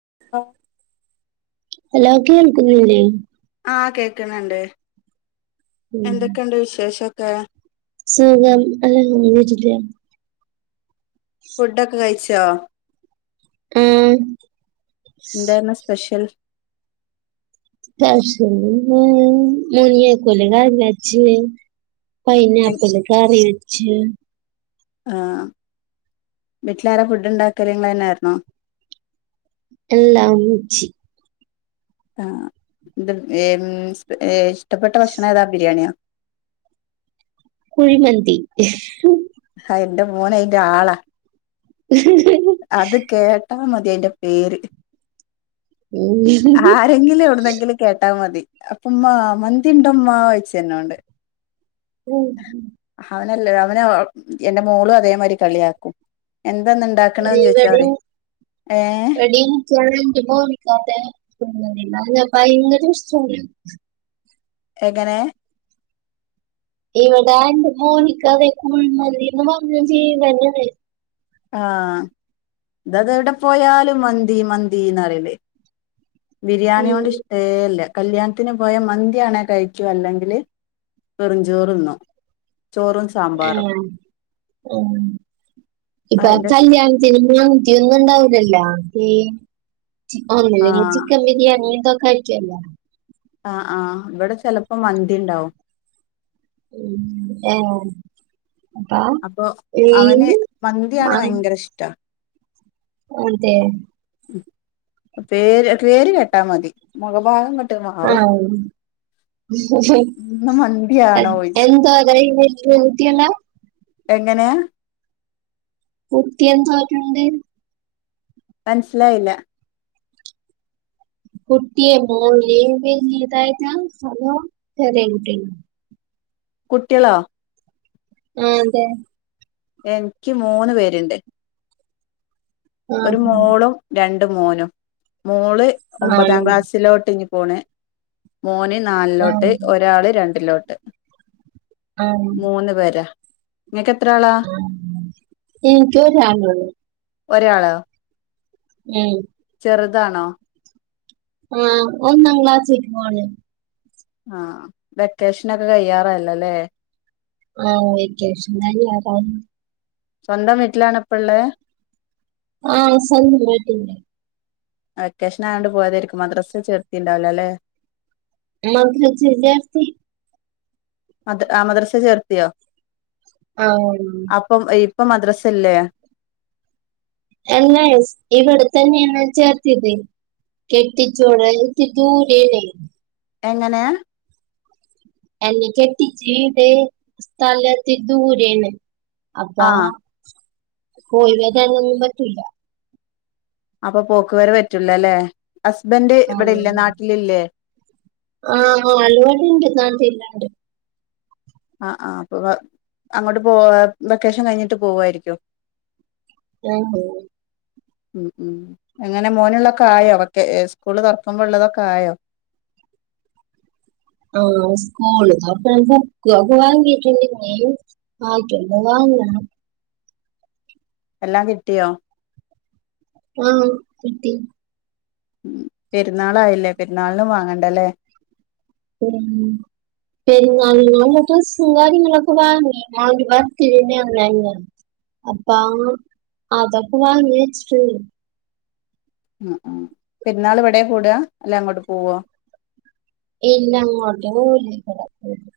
[inaudible] Hello കേൾക്കുന്നില്ലെ ആ കേക്ക്‌ണ് ണ്ട് ഉം എന്തൊക്കെണ്ട് വിശേഷൊക്കെ സുഖം [unintelligible] ഫുഡൊക്കെ കഴിച്ചോ ആ എന്തായിരുന്നു സ്പെഷ്യൽ സ്പെഷ്യല് [unintelligible] പൈനാപ്പിള് കറി വെച്ച് ആ വീട്ടിലാര ഫുഡ് ഉണ്ടാക്ക ഇങ്ങൾ തന്നൊയിരുന്നോ എല്ലാം ഉമ്മച്ചി ആ എത് ഇഷ്ടപ്പെട്ട ഭക്ഷണം ഏതാ ബിരിയാണിയോ കുഴിമന്തി ആ എന്റെ മോന അയിന്റെ ആളാ ഉ അത് കേട്ടാ മതി അയിന്റെ പേര് ആരെങ്കിലേ എവിടുന്നെങ്കിലേ കേട്ടാ മതി അപ്പമ്മ മന്തി ഉണ്ടമ്മ വഴച്ച തന്നോണ്ട് ഉം അവനല്ല അവന എന്റെ മോളും അതേമാതിരി കളിയാക്കും എന്താന്നുണ്ടാക് പ്രീ വെഡിംങ്ങ് വെഡിങ്ങ് [unintelligible] പോക്കാത നല്ല ഭയങ്കര വിഷ്ട എങ്ങനെ ഇവിടെ എന്റെ മോനിക്ക അതെ കുഴിമന്തിന്ന് പറഞ ജീവനാണ് ആഹ് ഇതത് എവിടെ പോയാല മന്തി മന്തിന്ന്റില്ലേ ബിരിയാണി കൊണ്ട് ഉം ഇഷ്ടേല്ലേ കല്യാണത്തിന് പോയ മന്തിയാണേ കഴിക്കു അല്ലെങ്കില് വെറഞ്ചോറ്ന്നും ചോറും സാമ്പാറും ആഹ് ആ ഇപ്പൊ അതിന്റെ കല്യാണത്തി ച ഒന്നും ഉണ്ടാവില്ലല്ലോ ഒന്നെങ്ക ആഹ് ചിക്കൻ ബിരിയാണിക്കൊക്കെ ചല്ല ആ ആഹ് ഇവിടെ ചിലപ്പോ മന്തി ഇണ്ടാവും ഉം ആഹ് അപ്പൊ അവന് മന്തിയാണ് ഭയങ്കര ഇഷ്ട്ട അതെ പേര് പേര് കെട്ടാ മതി മുഖഭാഗം ക ആഹ് ഇന്ന് മന്തിയാണോ ചോയിച്ചും എന്ത രോതി അല്ല എങ്ങനെയാ കുത്തി എന്ത ആട്ടണ്ട് മനസിലായില്ല കുട്ടിയെ മോളി വല്യതായിട്ട ചെറിയ കുട്ടി കുട്ടിയാളോ ആഹ് അതെ എനിക്ക് മൂന്ന് പേരുണ്ട് ആ ഒരു അതെ. മോളും രണ്ടും മോനും മോള് ഒമ്പതാം ആണോ ക്ലാസ്സിലോട്ട് ഇനി പൂണ് മോന് ആ നാലിലോട്ട് ഒരാൾ രണ്ടിലോട്ട് ആ മൂന്ന് പേരാ നിങ്ങക്ക് എത്ര ആളാ ഇന്ക് ഒരാളോള്ളൂ ഒരാളോ ഉം ചെറുതാണോ ആഹ് ഒന്നാം ക്ലാസി പോണേ ആഹ് വെക്കേഷനൊക്കെ കയാറയല്ലോല്ലേ ആഹഹ് വക്കേഷൻ കഴിയാറായി സ്വന്തം വീട്ടിലാാണ് ഇപ്പള്ളേ ആഹ് സ്വന്തം വീട്ടിൽ വെക്കേഷൻ ആയതൊണ്ട് പോയതായിരിക്കും മദ്രസ്ൽ ചേർത്തിടു ണ്ടാവില അല്ലെ മധര ജില്ലാർത്തി മ ആഹ മദ്രസ ചേർത്തിയോ ആഹ അപ്പം ഇപ്പൊ മദ്രാസ ഇല്ലേ അല്ല ഇവിടുത്തന്നെയ എാ ചേർത്തിത് കെട്ടി ചോടെ എ ദൂരെ ആണ്ഏ എങ്ങനെയാ എന്ന കെത്തിച്ചടെ സ്ഥലത്തിരി ദൂരെ ആണ് അപ്പാ ആഹ് പോയി വരാനൊന്നും പറ്റൂല്ല അപ്പൊ പോക്ക് വരെ പറ്റൂലല്ലേ ഹസ്ബന്ഡ് ആ ഇവിടെ ഇല്ലേ നാട്ടിലില്ലേ ആഹ് ആൾ ഇവിടെ ഉണ്ട് നാട്ടിൽ ഇല്ലാണ്ട് ആഹ ആഹ അപ്പൊ അങ്ങോട്ട് പോ വെക്കേഷൻ കഴിഞ്ഞിട്ട് പോവുവായിരിക്കോ ഓ ഹോ ഉം ഉം എങ്ങനെ മോനുള്ളൊക്കെ ആയോ ഒക്കെ സ്കൂള് തുറക്കുമ്പോൾ ഉള്ളതൊക്കെ ആയോ ആഹ സ്കൂൾ ബുക്ക് ഒക്കെ വാങ്ങിട്ടുണ്ട് ഇനി ബാക്കിഏക്കെ വാങ്ങണം എല്ലാം കിട്ടിയോ ആഹ കിട്ടി ഉ പെരുന്നാളായില്ലേ പെരുന്നാളിനും വാങ്ങണ്ടല്ലേ മ്മ് പെരുന്നാളിന് ഉള്ള ഡ്രെസ്സ് കാര്യങ്ങളൊക്കെ വാങ്ങി അവന്റെ ബര്ത്ഡേ ന്റെ അന്നായിരുന് അപ്പ അതൊക്കെ വാങ്ങി വച്ചിട്ട് ഉണ്ട് മ് മ് പെരുന്നാൾ ഇവിടെ കൂടുക അല്ല അങ്ങോട്ട് പോവുവോ ഏയ്‌ ഇല്ല അങ്ങോട്ട് പോകില്ല ഇവിടെ തന്നെ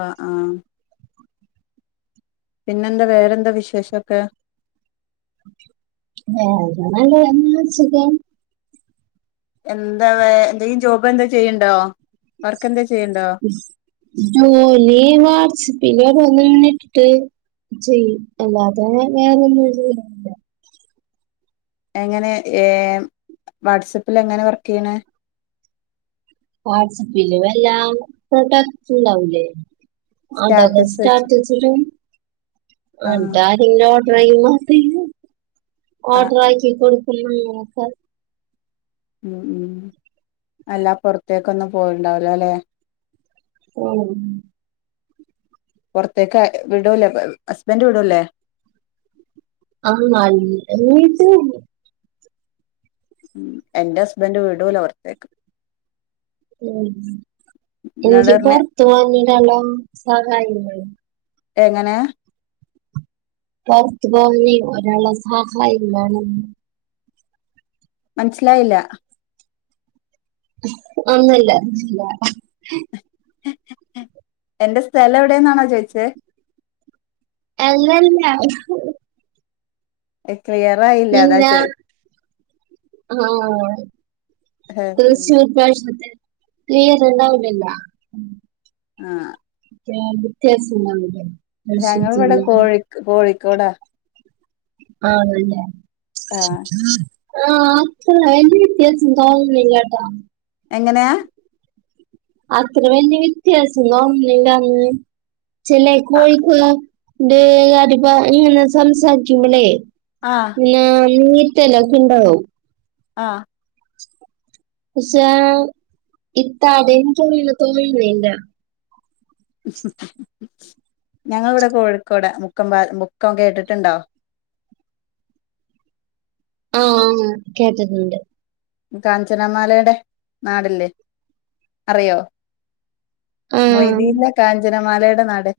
ആഹ പിന്നെന്താ വേറെന്താ വിശേഷംക്കെ വേറെന്താ നല്ലതന്നെ സുഖം എന്താ വേ എന്തെങ്കിലും ജോബ് എന്താ ചെയ്യണ്ടോ വർക്ക് എന്താ ചെയ്യണ്ടോ ജോലി വർച്ച് പിന്നട വന്നണ ഇട്ടിട്ട് ചെയ്യും അല്ലാ അത വേറെൊന്നും എങ്ങനെ വാട്സപ്പിൽ എങ്ങനെ വർക്ക് ചെയണെ വാട്സ്ആപ്പ് ൽ വല പ്രൊഡക്സ് ഉണ്ടാവൂലേ അതൊക്കെ സ്റ്റാറ്റസ് വെച്ചിട്ട് സ്റ്റാറ്റസ് ഇടും ആഹ് എന്നിട്ട് ആരെങ്കിലും ഓഡർചെയ്യുമ്പോൾ ആഹ് ഓഡർ ആക്കികൊടുക്കും [unintelligible] മ് മ് അല്ലാ പുറത്തേക്കൊന്നും പോയിണ്ടാവില്ല അല്ലേ?. മ് പുറത്തേക്ക് വിടൂലേ ഹസ്ബൻ്റ വിടൂല്ലേ?. ആ [inaudible] വീടു ഉം എന്റെ ഹസ്ബൻ്റ വീടുല പുറത്തേക്ക് ഉം എന്നോട് എനിക്ക് പറഞ്ഞ് പൊറുത്ത് പോകുന്നതിനെകാളും എല്ലാം സഹായ എങ്ങനെയാ?. പൊറത്ത് പോയിവീ ഒരാള സഹായം വേണം. മനസ്സിലായില്ല. ഒന്നൂല്ല ഒന്നൂല്ല എന്റെ സ്ഥലം എവിടെന്നാണോ ചോയിച്ചേ. അല്ലല്ല ക്ലിയറായില്ല അതാ പിന്നെ ചോയിച് ആഹ് [unintelligible] ഇപ്രാശ്യത്തെ ക്ലിയറുണ്ടാവുന്നില്ല. ആഹ് ആഹ് വ്യത്യാസണ്ടാവുന്നില്ലേ ഞങ്ങളിവിടെ കോഴി കോഴിക്കോടാ. ആണ് ല്ലേ? ആഹ് ആഹ് അത്ര അ യിന്റെ വ്യത്യാസം ണ്ടാവുന്നില്ല ട്ടാ. എങ്ങനെയാ? അത്ര വല്യ വ്യത്യാസം കാണുന്നില്ലാന്ന്. ചെല എക്കോയിക്ക് ണ്ട് അതിപ്പാ ഇങ്ങനെ സംസാരിക്കുമ്പളേ ആഹ് പിന്ന മീറ്റെല്ലാക്കേണ്ടാവും. ആഹ് പക്ഷേ ഇപ്പ അതെനിക്ക് അങ്ങനെ വലുതൊന്നും വേണ്ട ഞങ്ങളിവിടെ കോഴിക്കോടാ മുക്കം പാ മുക്കം കേട്ടിട്ടുണ്ടോ. ആഹ് കേട്ടിട്ടുണ്ട്. കാഞ്ചനമാലേടെ നാടല്ലേ അറിയോ? ആഹ് മൊയ്തീൻലെ കാഞ്ചനമാലയുടെ നാട്.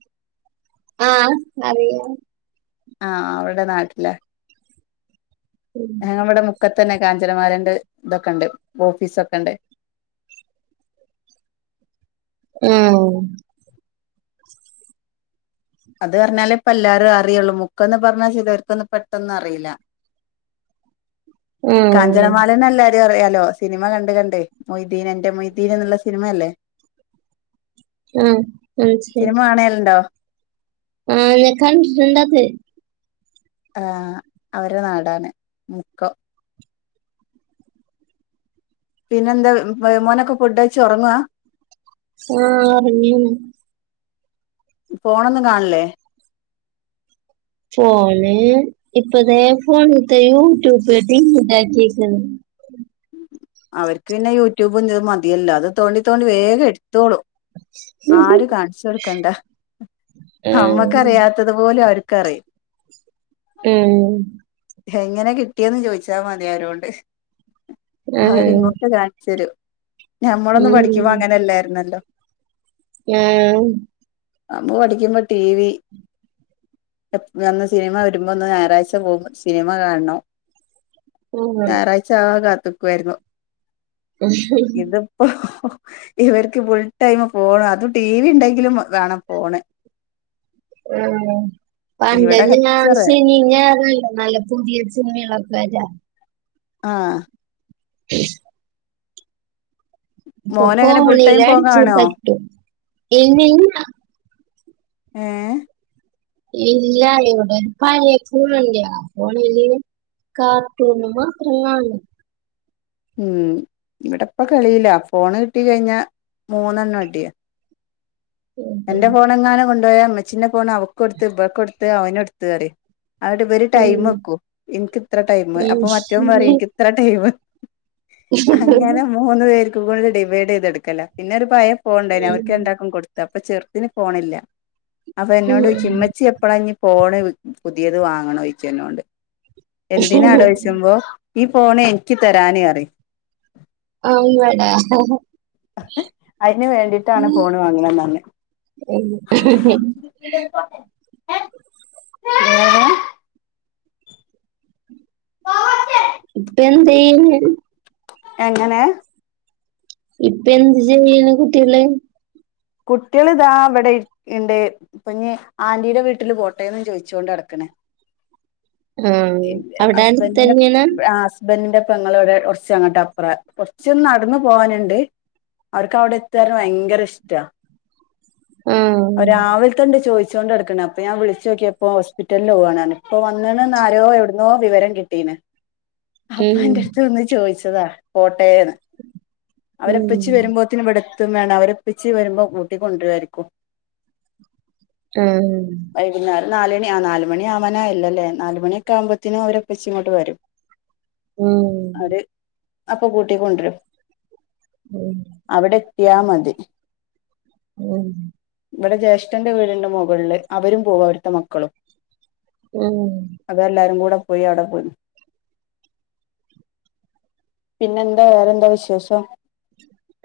ആഹ് അറിയാം. ആഹ് അവരുടെ നാട്ടിലാ, അവിടെ മു ക്കതന്നെ കാഞ്ചനമാലേൻ്റെ ഇതൊക്കെ ണ്ട്, ഓഫീസ് ഒക്കെ ണ്ട്. ഉം അത് പറഞ്ഞാലേ ഇപ്പ എല്ലാരും അറിയുള്ളൂ. മുക്കന്ന് പറഞ്ഞാൽ ചിലവർക്കൊന്നും പെട്ടന്ന് അറിയില്ല. ആഹ് കാഞ്ചനമാല എന്ന് എല്ലാരും അറിയാലോ? സിനിമ കണ്ട് കണ്ടേ, മൊയ്തീൻ എന്റെ മൊയ്തീൻ എന്നുള്ള സിനിമയല്ലേ? ഉം മനസിലായി ണേലുണ്ടോ? ഉം ഞാൻ കണ്ടിട്ടുണ്ടത് ആഹ് അവരെ നാടാണ് മുക്കം. പിന്നെന്താ മോനൊക്കെ ഫുഡ് കയിച്ച് ഒറങ്ങുവാ? ആഹ് പിന്നെ ഫോണൊന്നും കാണില്ലേ? ഫോണ് ഇപ്പതേ ഫോണ് [unintelligible] [unintelligible] ഇണ്ടാക്കീക്കുന്നു. അവർക്ക് പിന്നെ യൂട്യൂബും ഇതും മതിയല്ലോ. അത് തോണ്ടി തോണ്ടി വേഗം എടുത്തോളും ആരും കാണിച്ച് കൊടുക്കണ്ട ആഹ് അമ്മക്കറിയാത് ത്തതുപോലും അവര്ക്കറിയാം. ഉം എങ്ങനെ കിട്ടിയെന്ന് ചോയ്ച്ചാ മതി അവരോട്. ആഹ് അവരിങ്ങോട്ട് കാണിച്ച് തരും ഞമ്മളൊന്നും ഉം. പഠിക്കുമ്പോ അങ്ങനല്ലാരുന്നല്ലോ. ആം നമ്മ പഠിക്കുമ്പോ ടി വി [unintelligible] അന്ന് സിനിമ വരുമ്പോന്ന് ഞായറാഴ്ച പോ [unintelligible] സിനിമ കാണണം. ആഹ് ഞായറാഴ്ചവാൻ കാത്ത്ക്ക്വായിരുന്നു. ഇതിപ്പോ ഇവര്ക്ക് ഫുൾ ടൈമ് ഫോണ് അതും ടി വി ണ്ടെങ്കിലും വാണം ഫോണ്. ആണോ ഇവിടെ പണ്ടെല്ലാം ഞാൻ കച്ചറ ശനിം ഞായറും [unintelligible] നല്ല പുതിയേത് സിനിമയാളപ്പെരാ ആഹ് [unintelligible] ഇപ്പൊ മോനങ്ങനെ ഫുൾ ടൈം ഫോൺ കാണോ [unintelligible] ഏഹ് ഇല്ല്യ ഇവടൊരു പയേ ഫോണ് ണ്ട്. ആ [unintelligible] കാർട്ടൂൺ മാത്രം കാണും. ഉം ഇവടെപ്പ കളീല്ല. ഫോണ് കിട്ടി കഴിഞ്ഞ മൂന്നെണ്ണട്യാ. എന്റെ ഉം. ഫോണങ്ങാനും കൊണ്ടോയാ ഇമ്മച്ചിന്റെ ഫോണ് അവക്കൊട്ത്ത് ഇബക്കൊട്ത്ത് അവനൊട് ത്ത് പറിം. ആട്ബല് ടൈ മെക്കും. ഇൻക്ക്ത്ര ടൈം അപ്പൊ മറ്റോം പറിം ഉം. ഇൻക്ക് ത്ര ടൈമ് അങ്ങനെ മൂന്ന് പേർക്കും കൂടെ ഡിവൈഡെയ്തെട്ക്കല. പിന്നൊരു പയേ ഫോണ് ണ്ടായിന് അവര്ക്ക് രണ്ടാക്കും കൊട്ത്തപ്പൊ ചെർത്തിന് ഫോണില്ല. അപ്പന്നോടോയ്ച് ഉം. ഇമ്മച്ചി എപ്പളാഞ് ഫോണ് പുതിയത് വാങ്ങണോയ്ച്ചെന്നോട് എന്തിനാടായ്ച്ചുമ്പോ ഈ ഫോണ് എൻക്ക് തെരാന് റിം. അമ്പട അയ്ന് വേണ്ടിട്ടാണ് ഫോണ് വാങ്ങണന്നർഞ്ഞെ. വേറെ ഇപ്പെന്തെയ്യുന്നു? എങ്ങനെ? ഇപ്പെന്ത് ചെയ്യുന്നു കുട്ട്യേള്? കുട്ട്യള് ദാ ഇവടെ ഇരിക്ക്ണ്ട്. ഇപ്പഞ് ആന്റീടെ വീട്ടില് പോട്ടെന്നും ചോയിചൊണ്ടട്ക്ക്ണ്. ആ എന്റെ അവിടെ അടുത്ത് ഹസ്ബന്റി [unintelligible] തന്നെയാണ് ആസ് ഹസ്ബന്റിന്റെ പെങ്ങള് വടെ കൊർച്ചങ്ങട്ടപ്പറാ കൊർച്ചൊന്ന് നടന്ന് പോവാന്ണ്ട്. അവര്ക്കവടെ എത്തർഞ്ഞാ ഭയങ്കരിഷ് ട്ടാ ആ രാവിൽതണ്ട് ചോയിച്ചൊണ്ടട്ക്കണ് അ പ്പ ഞാൻ വിളിച്ചോക്ക്യപ്പോ ഹോസ്പിറ്റൽല് പോവാന്നർഞ്ഞ്. ഇപ്പോ വന്ന്ണ്ന്ന് ആരോ യൊട്ന്നോ വിവരം കിട്ടീണ്. ഉം അപ്പെന്റെട്ത്ത് വന്ന് ചോയ്ച്ചതാ പോട്ടെന്ന്. അവരിപ്പച്ചി ഉം വെരുമ്പോ ത്തിന് ഇവടെത്തും [unintelligible] അവരിപ്പച്ചി വെരുമ്പോ കൂട്ടിക്കൊണ്ട്രരിക്കും. ഉം വൈകുന്നേരം നാലു മണി ആ നാല് മണ്യാവാനായല്ലോല്ലേ നാലു മണ്യൊക്കാവുമ്പോത്തിന് ഓരെപ്പച്ചിങ്ങോട്ട് വെരും. ഉം ന്നട്ട് അപ്പൊ കൂട്ടി കൊണ്ട്രും. ഉം അവടെത്ത്യാ മതി. ഉം ഇവിടെ ജ്യേഷ്ഠന്റെ വീടിന്റെ മുകളില് അവരും പോകും അവരുടെ മക്കളും ഉം അതെല്ലാരും കൂടെ പോയി അവിടെ പോയി പിന്നെ എന്താ വേറെന്താ വിശേഷം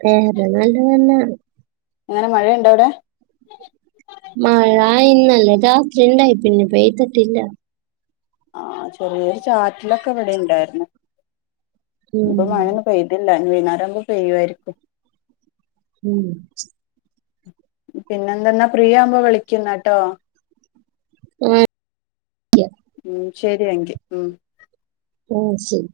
വേറെ നല്ലതന്നാ എങ്ങനെ മഴയുണ്ടോ അവിടെ മഴ ഇന്നലെ രാത്രി ണ്ടായി പിന്നെ പെയ്തിട്ടില്ല ആ ചെറിയോരു ചാറ്റലൊക്കെ ഇവിടെ ഉണ്ടായിരുന്നു ഉം ഇപ്പൊ മഴ ഒന്ന് പെയ്ത് ഇല്ല ഞ്ഞി വൈനേരാകുമ്പോ പെയ്യായിരിക്കും ഉം പിന്നെ എന്ത ന്നാ ഫ്രീയാവുമ്പോ വിളിക്ക് ന്നാട്ടോ ഉം ഉം ശരി അങ്കി ഉം ആ ശരി